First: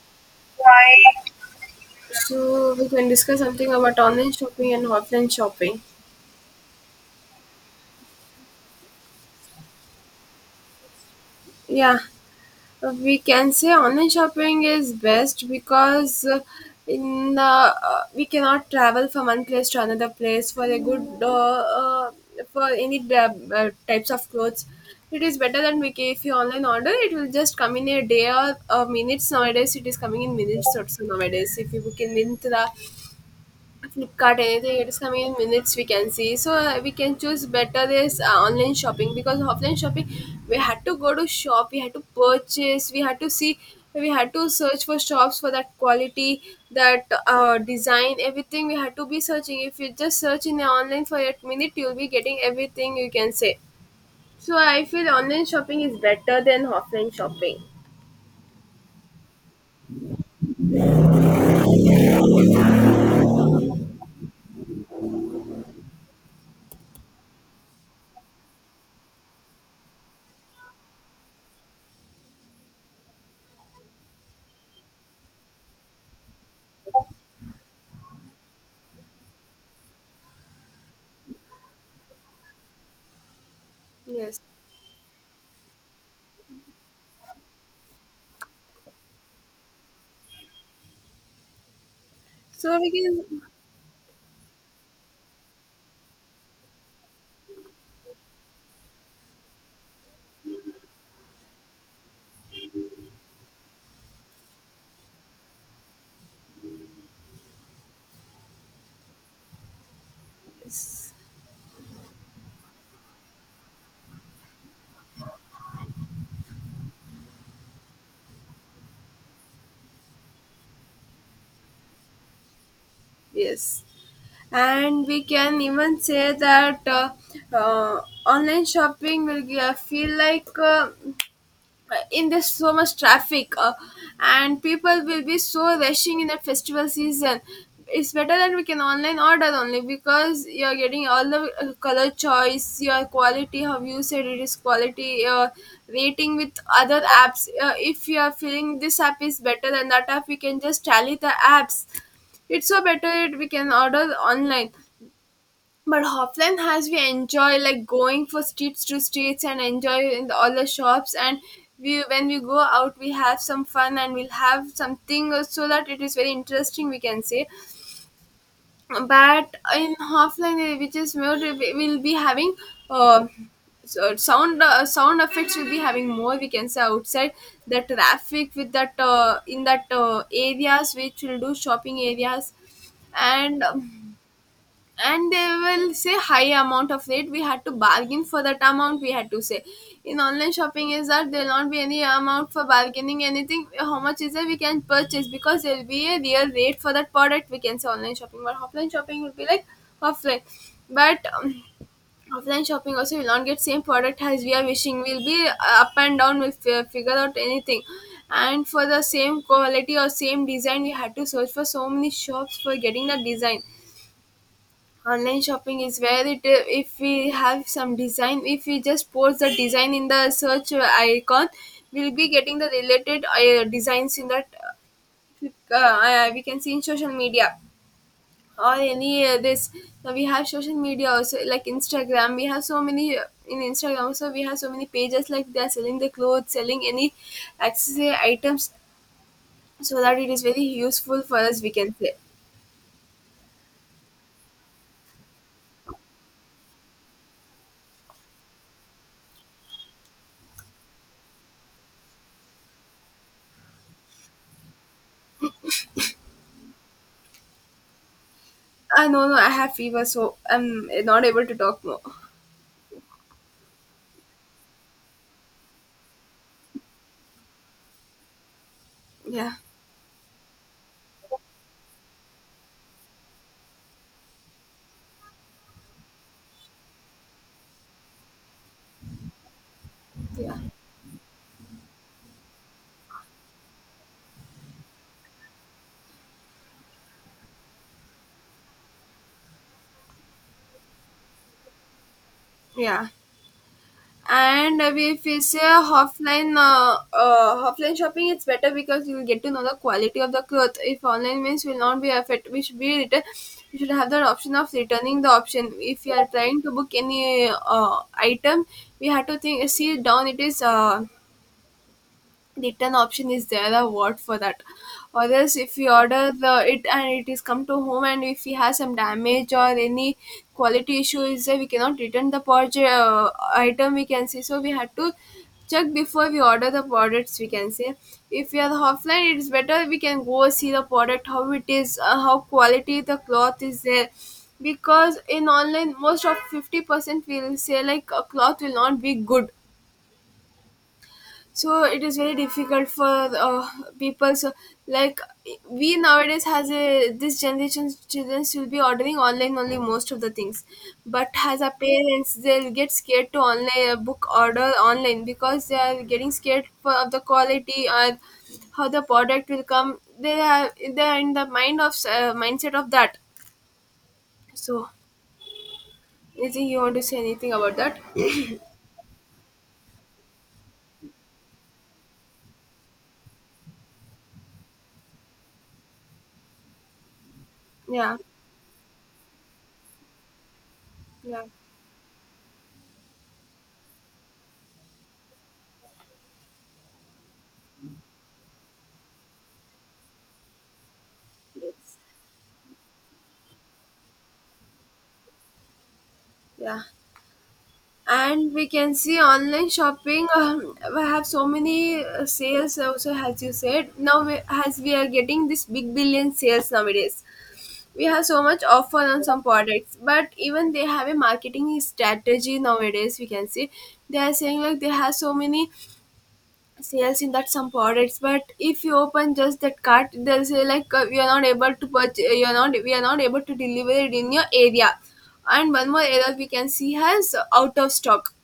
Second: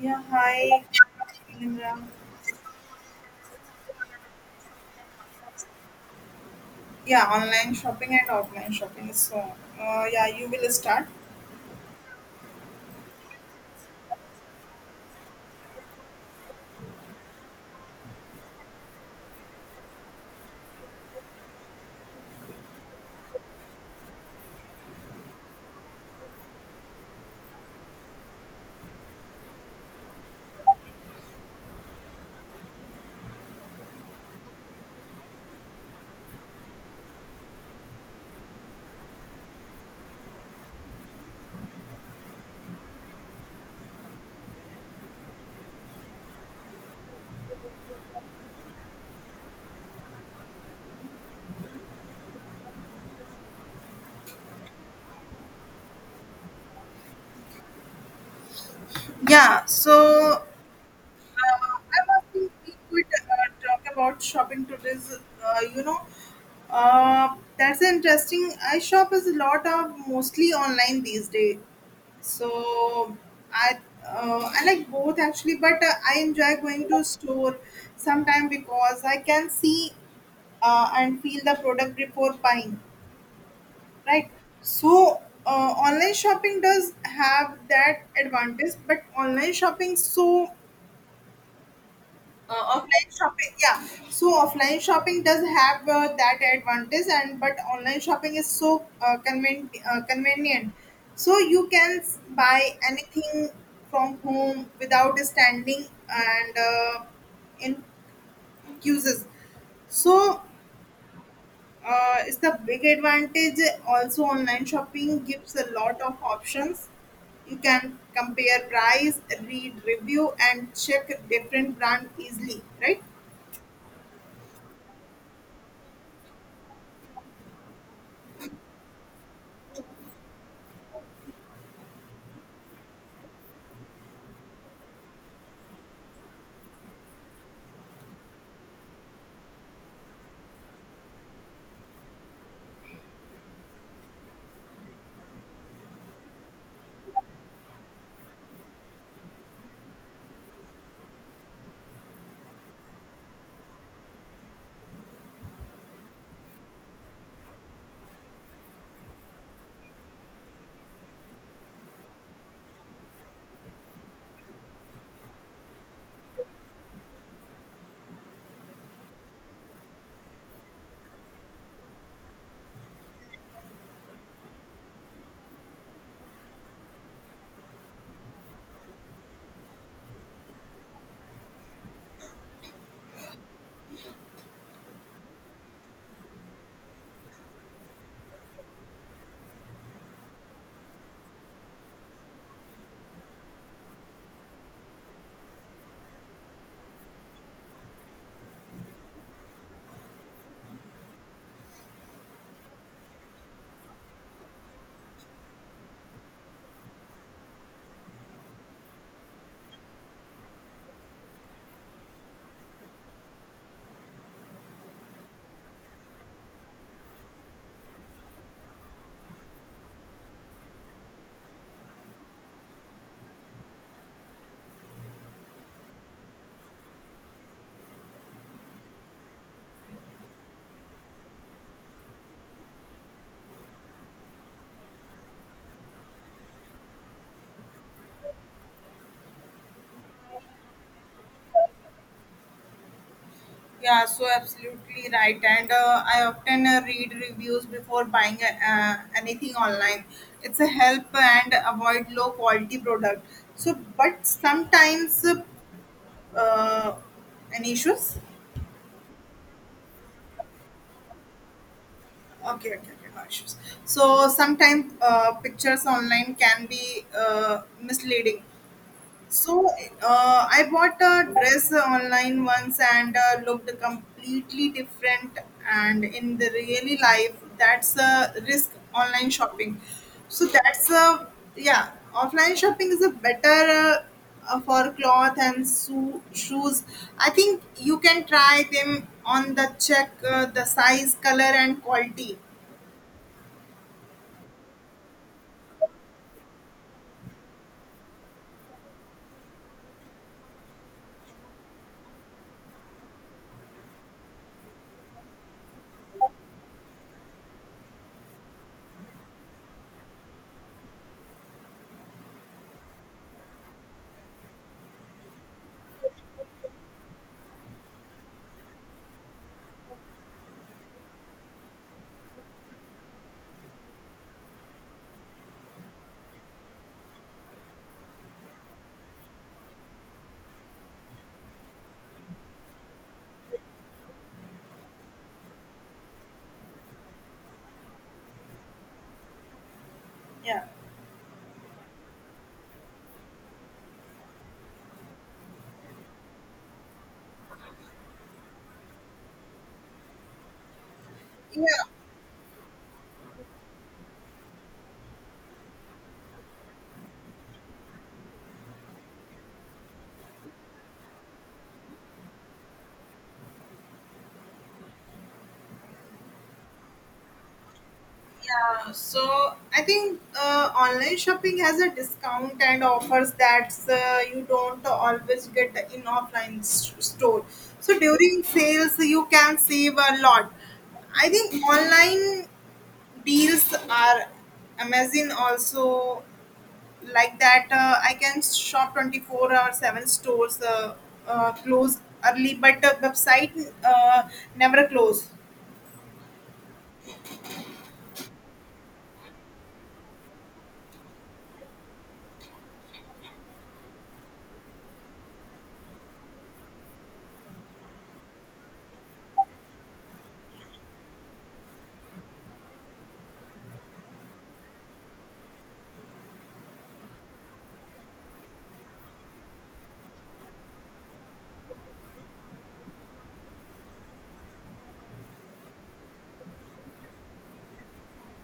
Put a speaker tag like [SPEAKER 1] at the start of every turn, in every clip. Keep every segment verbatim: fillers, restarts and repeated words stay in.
[SPEAKER 1] Yeah, hi.
[SPEAKER 2] Right.
[SPEAKER 1] Nimra.
[SPEAKER 2] So we can discuss something about online shopping and offline shopping.
[SPEAKER 1] Yeah, online shopping and offline shopping. So, uh, yeah, you will start.
[SPEAKER 2] Yeah, we can say online shopping is best because uh, in the uh, we cannot travel from one place to another place for a good uh, uh, for any da- uh, types of clothes. It is better than we can, if you online order, it will just come in a day or uh, minutes. Nowadays, it is coming in minutes also nowadays. If you book in minutes, the Flipkart, anything it is coming in minutes we can see. So uh, we can choose better this uh, online shopping, because offline shopping we had to go to shop, we had to purchase, we had to see, we had to search for shops for that quality, that uh, design, everything we had to be searching. If you just search in the online for a minute, you'll be getting everything you can say. So I feel online shopping is better than offline shopping.
[SPEAKER 1] Yeah, so uh, I'm asking we could uh, talk about shopping today's. Uh, you know, uh, that's interesting. I shop is a lot of mostly online these days. So I uh, I like both actually, but uh, I enjoy going to store sometime because I can see uh, and feel the product before buying, right.
[SPEAKER 2] Yes.
[SPEAKER 1] So uh, online shopping does have that advantage, but online shopping so uh,
[SPEAKER 2] So we
[SPEAKER 1] offline
[SPEAKER 2] can.
[SPEAKER 1] shopping, yeah. So offline shopping does have uh, that advantage, and but online shopping is so uh, conven- uh, convenient, so you can s- buy anything from home without standing and uh, in queues. So
[SPEAKER 2] Yes.
[SPEAKER 1] uh, it's the big advantage. Also online shopping gives a lot of options. You can compare price, read review and check different brand easily, right.
[SPEAKER 2] Yes. And we can even say that uh, uh, online shopping will g- uh, feel like uh, in this so much traffic uh, and people will be so rushing in the festival season, it's better that we can online order only, because you're getting all the uh, color choice, your quality, how you said it is quality. Your rating with other apps, uh, if you are feeling this app is better than that app, we can just tally the apps. It's so better that we can order online. But Hofland has, we enjoy like going for streets to streets and enjoy in the, all the shops. And we when we go out we have some fun and we'll have something, uh, so that it is very interesting we can say. But in Hofland, uh, which is more we- will be having, uh, so sound, uh, sound effects will be having more we can say, outside the traffic with that uh, in that uh, areas which will do shopping areas. And um, and they will say high amount of it, we had to bargain for that amount, we had to say. In online shopping, is that there will not be any amount for bargaining, anything how much is it we can purchase, because there will be a real rate for that product we can say, online shopping. But offline shopping will be like, offline, but um, offline shopping also will not get same product as we are wishing, will be uh, up and down, we'll fi- figure out anything. And for the same quality or same design, we had to search for so many shops for getting that design. Online shopping is where it, uh, if we have some design, if we just post the design in the search icon, we'll be getting the related uh, designs in that. uh, uh, we can see in social media or any uh, this, now we have social media also, like Instagram. We have so many, uh, in Instagram also we have so many pages, like they are selling the clothes, selling any accessory items, so that it is very useful for us we can say.
[SPEAKER 1] Yeah, so absolutely right. And uh, I often uh, read reviews before buying uh, anything online. It's a help and avoid low quality product. So, but sometimes uh, uh, any issues.
[SPEAKER 2] Ah, no, no, I have fever, so I'm not able to talk more.
[SPEAKER 1] Okay, okay, okay, no issues. So sometimes uh, pictures online can be uh, misleading.
[SPEAKER 2] Yeah.
[SPEAKER 1] So uh, I bought a dress online once and uh, looked completely different, and in the really life, that's a risk online shopping. So
[SPEAKER 2] Yeah.
[SPEAKER 1] that's a, yeah, offline shopping is a better uh, uh, for cloth and shoe, shoes. I think you can try them on the check uh, the size, color, and quality.
[SPEAKER 2] Yeah. And uh, if we say offline, uh, uh, offline shopping, it's better because you'll get to know the quality of the cloth. If online means, will not be affected, we should be return. We should have the option of returning, the option. If you are trying to book any uh, item, we have to think, see down it is, uh, return option is there, a word for that, or else if we order the it and it is come to home, and if we have some damage or any quality issue is there, we cannot return the project, uh, item we can say. So we had to check before we order the products, we can say. If we are offline, it is better, we can go see the product how it is, uh, how quality the cloth is there, because in online most of fifty percent will say like a cloth will not be good.
[SPEAKER 1] Yeah.
[SPEAKER 2] So it is very difficult for uh, people. So like, we nowadays has a, this generation's children will be ordering online only most of the things. But as our
[SPEAKER 1] Yeah.
[SPEAKER 2] parents, they'll get scared to online uh, book order online, because they are getting scared for, of the quality, or how the product will come. They are, they are in the mind of, uh, mindset of that. So, anything you want to say anything about that?
[SPEAKER 1] Yeah. So I think uh, online shopping has a discount and offers that uh, you don't always get in offline s- store. So
[SPEAKER 2] Yeah.
[SPEAKER 1] during sales, you can save a lot. I
[SPEAKER 2] Yeah.
[SPEAKER 1] think online deals are amazing also, like that uh, I can shop twenty four or seven stores uh, uh, close early, but the website uh, never close.
[SPEAKER 2] Yeah, and we can see online shopping, um, we have so many uh, sales also, as you said, now we, as we are getting this big billion sales nowadays, we have so much offer on some products. But even they have a marketing strategy nowadays we can see. They are saying like they have so many sales in that, some products, but if you open just that cart, they'll say like, uh, we are not able to purchase, you're not, we are not able to deliver it in your area. And one more error we can see has, uh, out of stock.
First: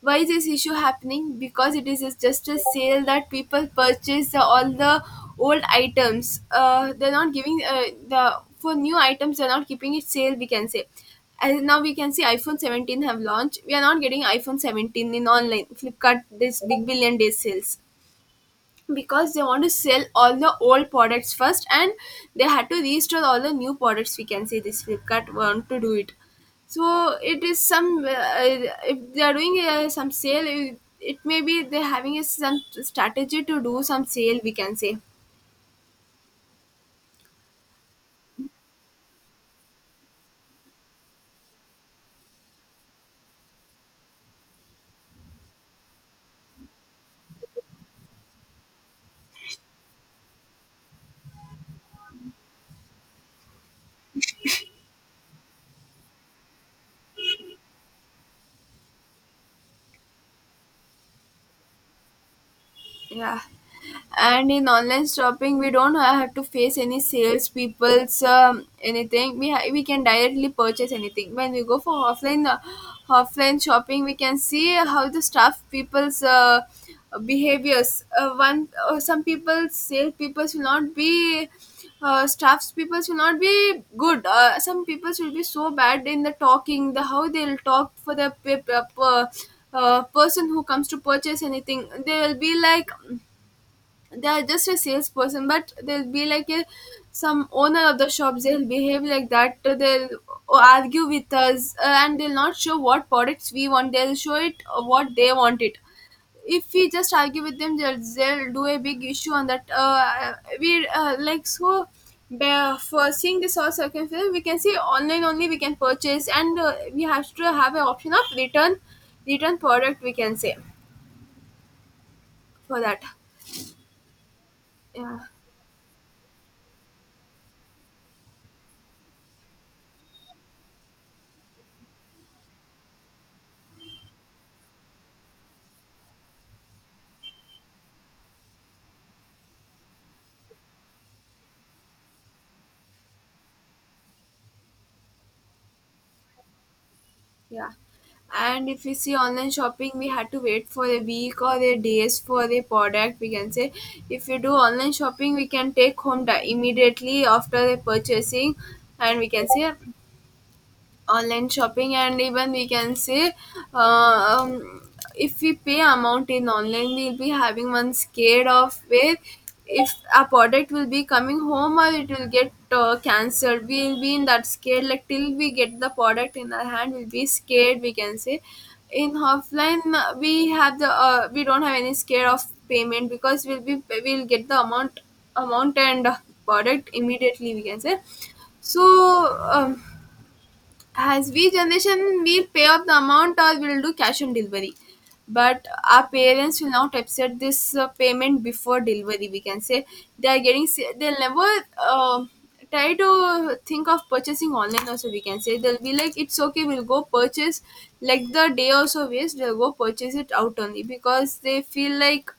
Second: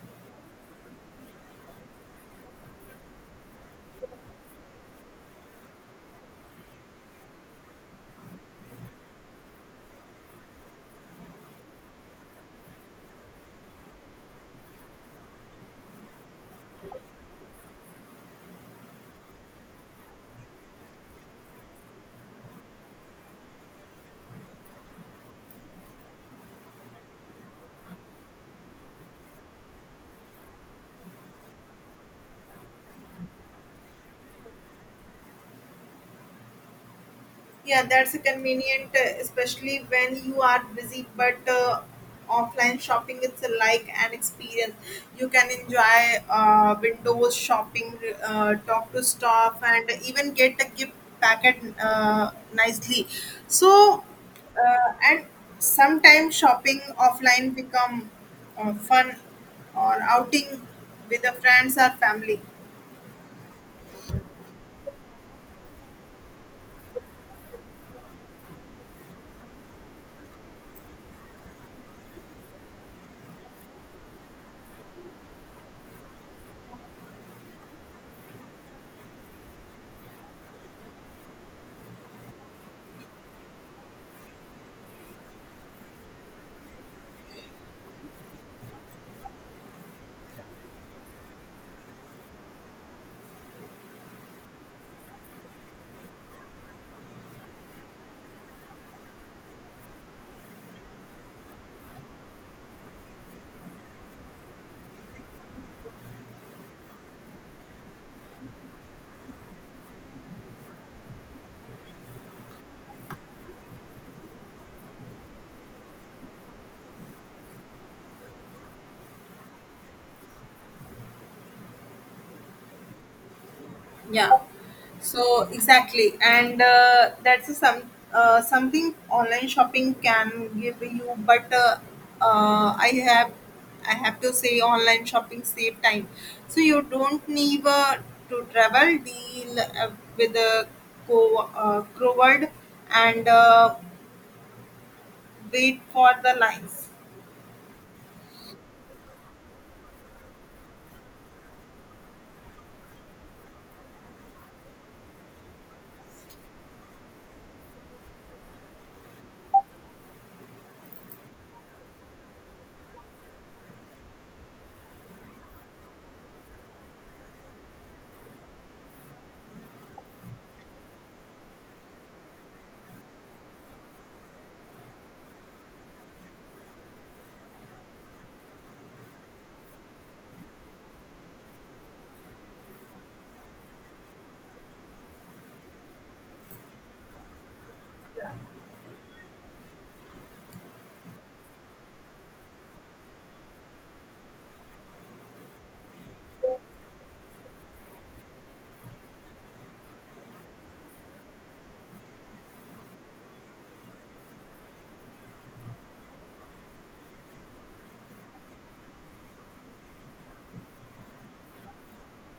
[SPEAKER 2] Why is this issue happening? Because it is just a sale that people purchase, uh, all the old items, uh, they're not giving, uh, the for new items they're not keeping it sale, we can say. And now we can see iPhone seventeen have launched, we are not getting iPhone seventeen in online Flipkart this big billion day sales, because they want to sell all the old products first, and they had to restore all the new products, we can say, this Flipkart want to do it. So it is some, uh, if they are doing uh, some sale, it, it may be they're having a, some strategy to do some sale we can say.
[SPEAKER 1] Yeah, that's a convenient, uh, especially when you are busy. But uh, offline shopping, it's a like an experience. You can enjoy uh, windows shopping, uh, talk to staff, and even get a gift packet uh, nicely. So, uh, and sometimes shopping offline become uh, fun or outing with the friends or family.
[SPEAKER 2] Yeah. And in online shopping we don't have to face any sales people's, um, anything we ha- we can directly purchase anything. When we go for offline, uh, offline shopping, we can see how the staff people's, uh, behaviors, uh, one uh, some people, sales people's will not be, uh, staffs people will not be good. Uh, some people will be so bad in the talking, the how they'll talk for the pe- pe- per- uh, person who comes to purchase anything. They will be like, they are just a salesperson, but they'll be like a some owner of the shops, they'll behave like that. They'll argue with us, uh, and they'll not show what products we want, they'll show it uh, what they want it. If we just argue with them, they'll, they'll do a big issue on that, uh, we uh, like. So by- for seeing this all circumstances, we can see online only we can purchase. And uh, we have to have an option of return, return product we can say, for that.
[SPEAKER 1] Yeah,
[SPEAKER 2] Yeah.
[SPEAKER 1] so exactly, and uh, that's a some uh, something online shopping can give you, but uh, uh, i have i have to say online shopping save time, so you don't need uh, to travel deal uh, with the co- uh, crowd and uh, wait for the lines.
[SPEAKER 2] Yeah. And if we see online shopping, we had to wait for a week or a days for the product. We can say, if you do online shopping, we can take home di- immediately after the purchasing, and we can say online shopping. And even we can say, uh, um, if we pay amount in online we'll be having one scared of where, if a product will be coming home or it will get uh, cancelled, we'll be in that scared, like till we get the product in our hand we'll be scared, we can say. In offline, uh, we have the, uh, we don't have any scare of payment, because we'll be, we'll get the amount, amount and uh, product immediately we can say. So, um, as we generation will pay up the amount or will do cash on delivery, but our parents will not accept this uh, payment before delivery, we can say. They are getting se- they'll never uh, try to think of purchasing online also, we can say. They'll be like it's okay, we'll go purchase, like the day also waste, they'll go purchase it out only, because they feel like,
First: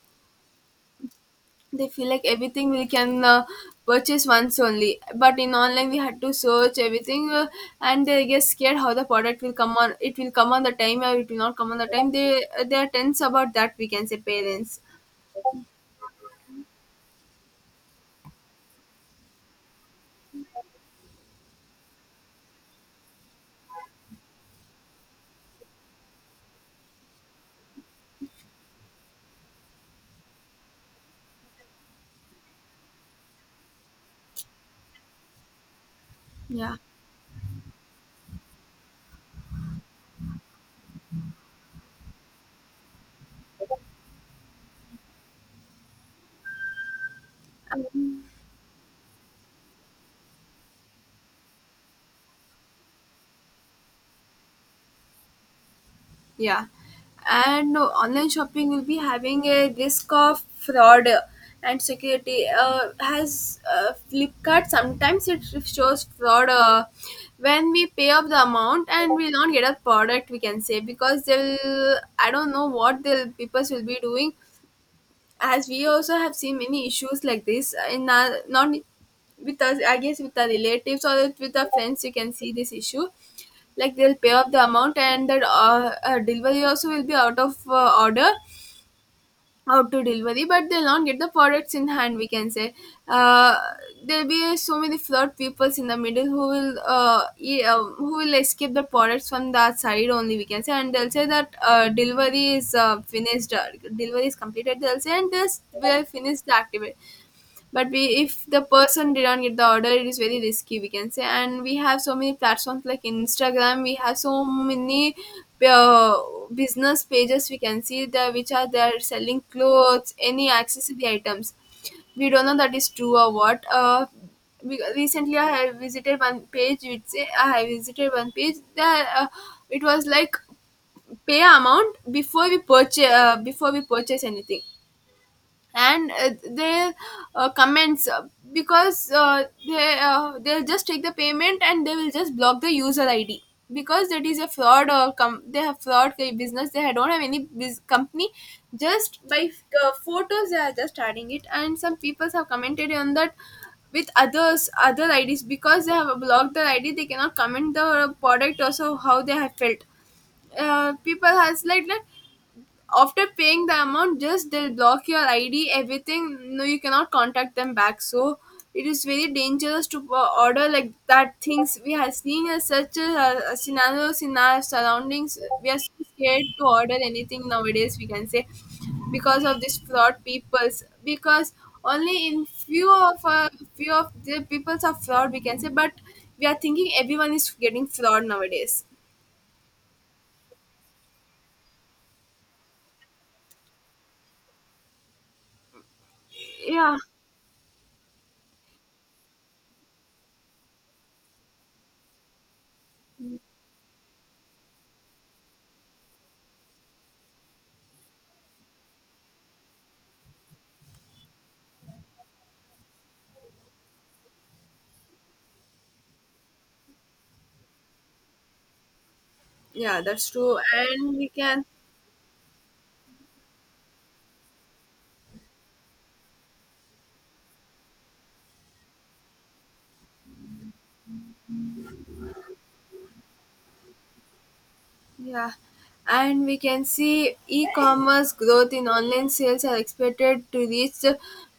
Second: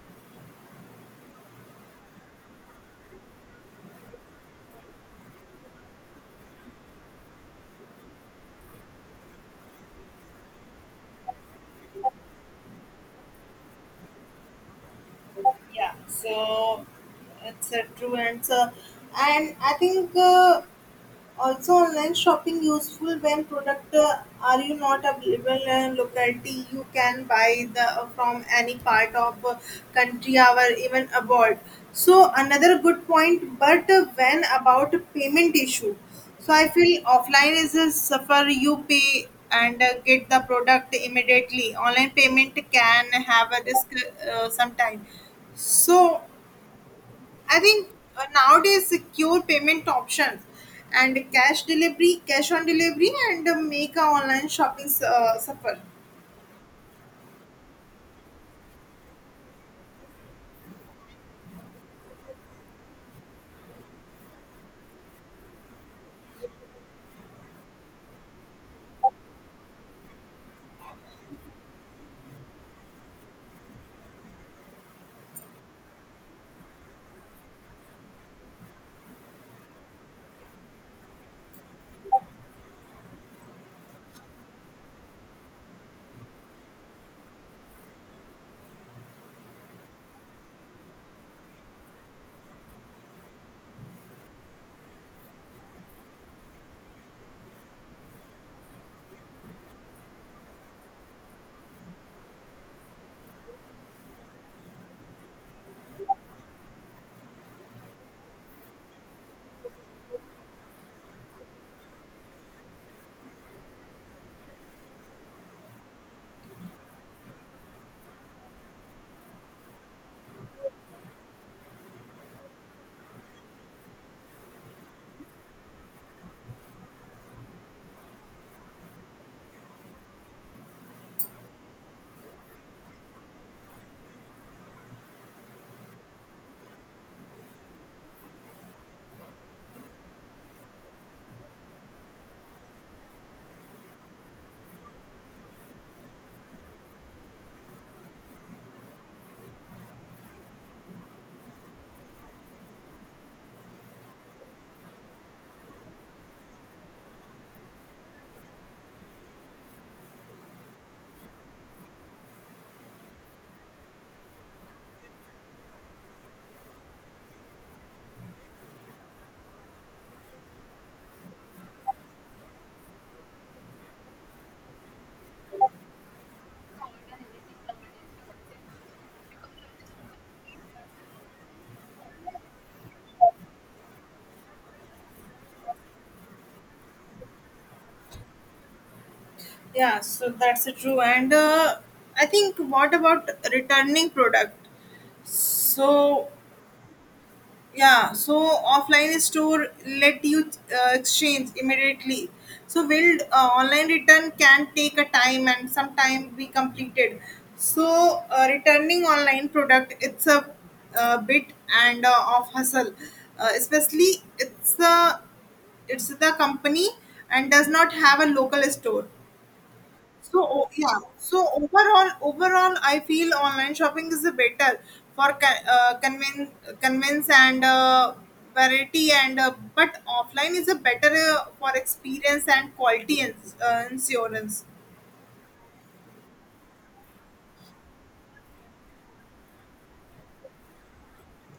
[SPEAKER 2] they feel like everything we can uh, purchase once only. But in online we had to search everything, uh, and they get scared how the product will come on, it will come on the time or it will not come on the time, they they are tense about that we can say, parents.
[SPEAKER 1] Yeah, so it's a true answer. And I think uh, also online shopping useful when product uh, are you not available in locality, you can buy the uh, from any part of uh, country or even abroad. So another good point, but uh, when about payment issue. So I
[SPEAKER 2] Yeah.
[SPEAKER 1] feel offline is a suffer, you pay and uh, get the product immediately. Online payment can have a risk uh, sometime. So I think uh, nowadays secure payment options and cash delivery, cash on delivery, and uh, make our online shopping uh, suffer.
[SPEAKER 2] Yeah, and uh, online shopping will be having a risk of fraud uh, and security. Uh, has uh, Flipkart sometimes it shows fraud uh, when we pay up the amount and we don't get a product. We can say, because they'll, I don't know what the people will be doing, as we also have seen many issues like this, uh, in our not with us, I guess, with our relatives or with our friends. You can see this issue, like they'll pay up the amount and that uh, uh, delivery also will be out of uh, order, how to delivery, but they'll not get the products in hand. We can say, uh, there'll be so many flood peoples in the middle who will uh, e- uh, who will escape the products from that side only. We can say, and they'll say that uh, delivery is uh, finished, uh, delivery is completed, they'll say, and this will finish the activity. But we, if the person did not get the order, it is very risky, we can say. And we have so many platforms like Instagram, we have so many uh, business pages, we can see the, which are there selling clothes, any accessory items. We don't know that is true or what. uh, we, recently i have visited one page which say, I have visited one page that, uh, it was like, pay amount before we purchase, uh, before we purchase anything, and uh, their uh, comments uh, because uh, they uh, they'll just take the payment and they will just block the user I D, because that is a fraud, or com- they have fraud ki- business, they don't have any biz- company. Just by uh, photos they are just adding it, and some people have commented on that with others other I Ds, because they have blocked the I D, they cannot comment the product also, how they have felt. Uh, people has, like that, after paying the amount, just they'll block your ID, everything. No, you cannot contact them back. So it is very dangerous to uh, order like that things. We have seen as such a, a scenarios in our surroundings. We are so scared to order anything nowadays, we can say, because of this fraud peoples. Because only in few of uh, few of the peoples are fraud, we can say, but we are thinking everyone is getting fraud nowadays.
[SPEAKER 1] Yeah, so that's uh, true. And uh, I think what about returning product? So,
[SPEAKER 2] Yeah.
[SPEAKER 1] yeah, so offline store let you uh, exchange immediately. So will uh, online return can take a time and sometime be completed. So uh, returning online product, it's a, uh, bit and uh, of hustle, uh, especially it's the it's the company and does not have a local store.
[SPEAKER 2] Yeah, that's
[SPEAKER 1] So
[SPEAKER 2] true,
[SPEAKER 1] o- yeah,
[SPEAKER 2] and we
[SPEAKER 1] so
[SPEAKER 2] can.
[SPEAKER 1] overall, overall, I feel online shopping is better for con- uh, convince, convince, and uh, variety, and uh, but offline is a better uh, for experience and quality and uh, insurance.
[SPEAKER 2] Yeah, and we can see e-commerce growth in online sales are expected to reach the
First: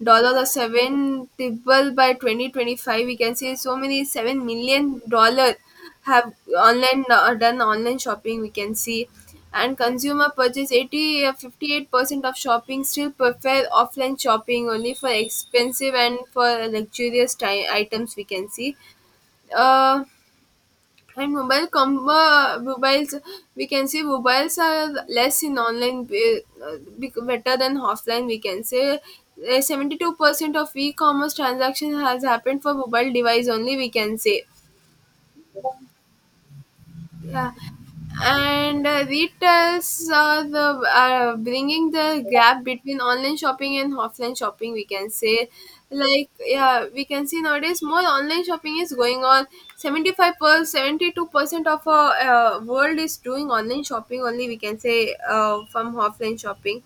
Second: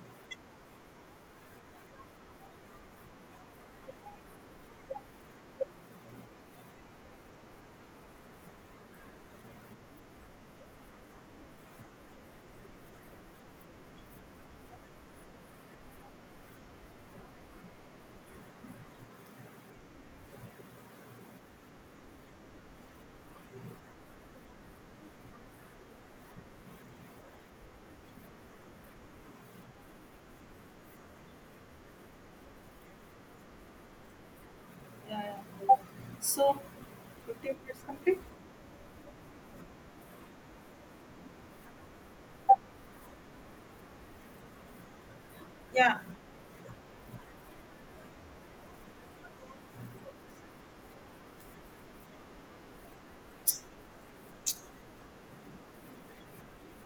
[SPEAKER 2] dollar or seven triple by twenty twenty-five. We can see so many seven million dollar have online, uh, done online shopping, we can see. And consumer purchase eighty uh, fifty-eight percent of shopping still prefer offline shopping, only for expensive and for luxurious ti- items, we can see. Uh, and mobile combo mobiles, we can say, mobiles are less in online, be, uh, bec- better than offline, we can say. Seventy two percent of e-commerce transaction has happened for mobile device only, we can say.
[SPEAKER 1] So,
[SPEAKER 2] Yeah,
[SPEAKER 1] fifteen minutes complete.
[SPEAKER 2] and uh, retails, uh, the uh, bringing the gap between online shopping and offline shopping, we can say.
[SPEAKER 1] Yeah.
[SPEAKER 2] Like, yeah, we can see nowadays more online shopping is going on. seventy-five per seventy-two percent of our uh, world is doing online shopping only, we can say, uh, from offline shopping.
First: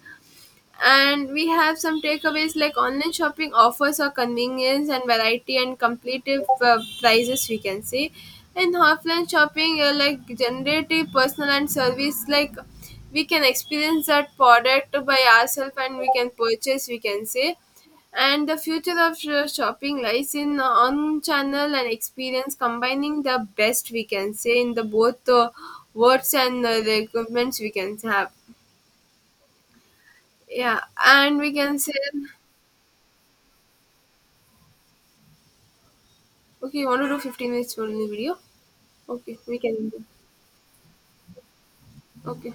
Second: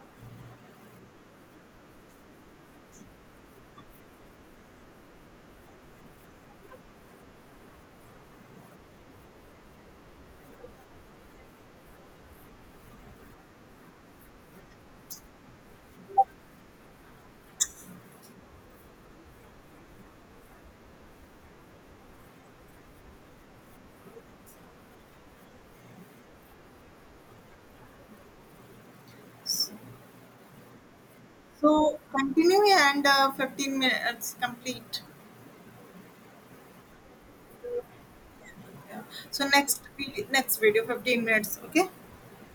[SPEAKER 2] And we have some takeaways, like online shopping offers our convenience and variety and competitive uh, prices, we can see. In offline shopping, uh, like generative personal and service, like we can experience that product by ourselves and we can purchase, we can say. And the future of sh- shopping lies in uh, on channel and experience, combining the best, we can say, in the both uh, words and uh, the equipments we can have. Yeah, and we can say.
[SPEAKER 1] So continue, and uh, fifteen minutes complete.
[SPEAKER 2] Okay, you want to do fifteen minutes for the video?
[SPEAKER 1] Yeah.
[SPEAKER 2] Okay,
[SPEAKER 1] So
[SPEAKER 2] we
[SPEAKER 1] next
[SPEAKER 2] can do.
[SPEAKER 1] vi- next video fifteen minutes. Okay.
[SPEAKER 2] Okay.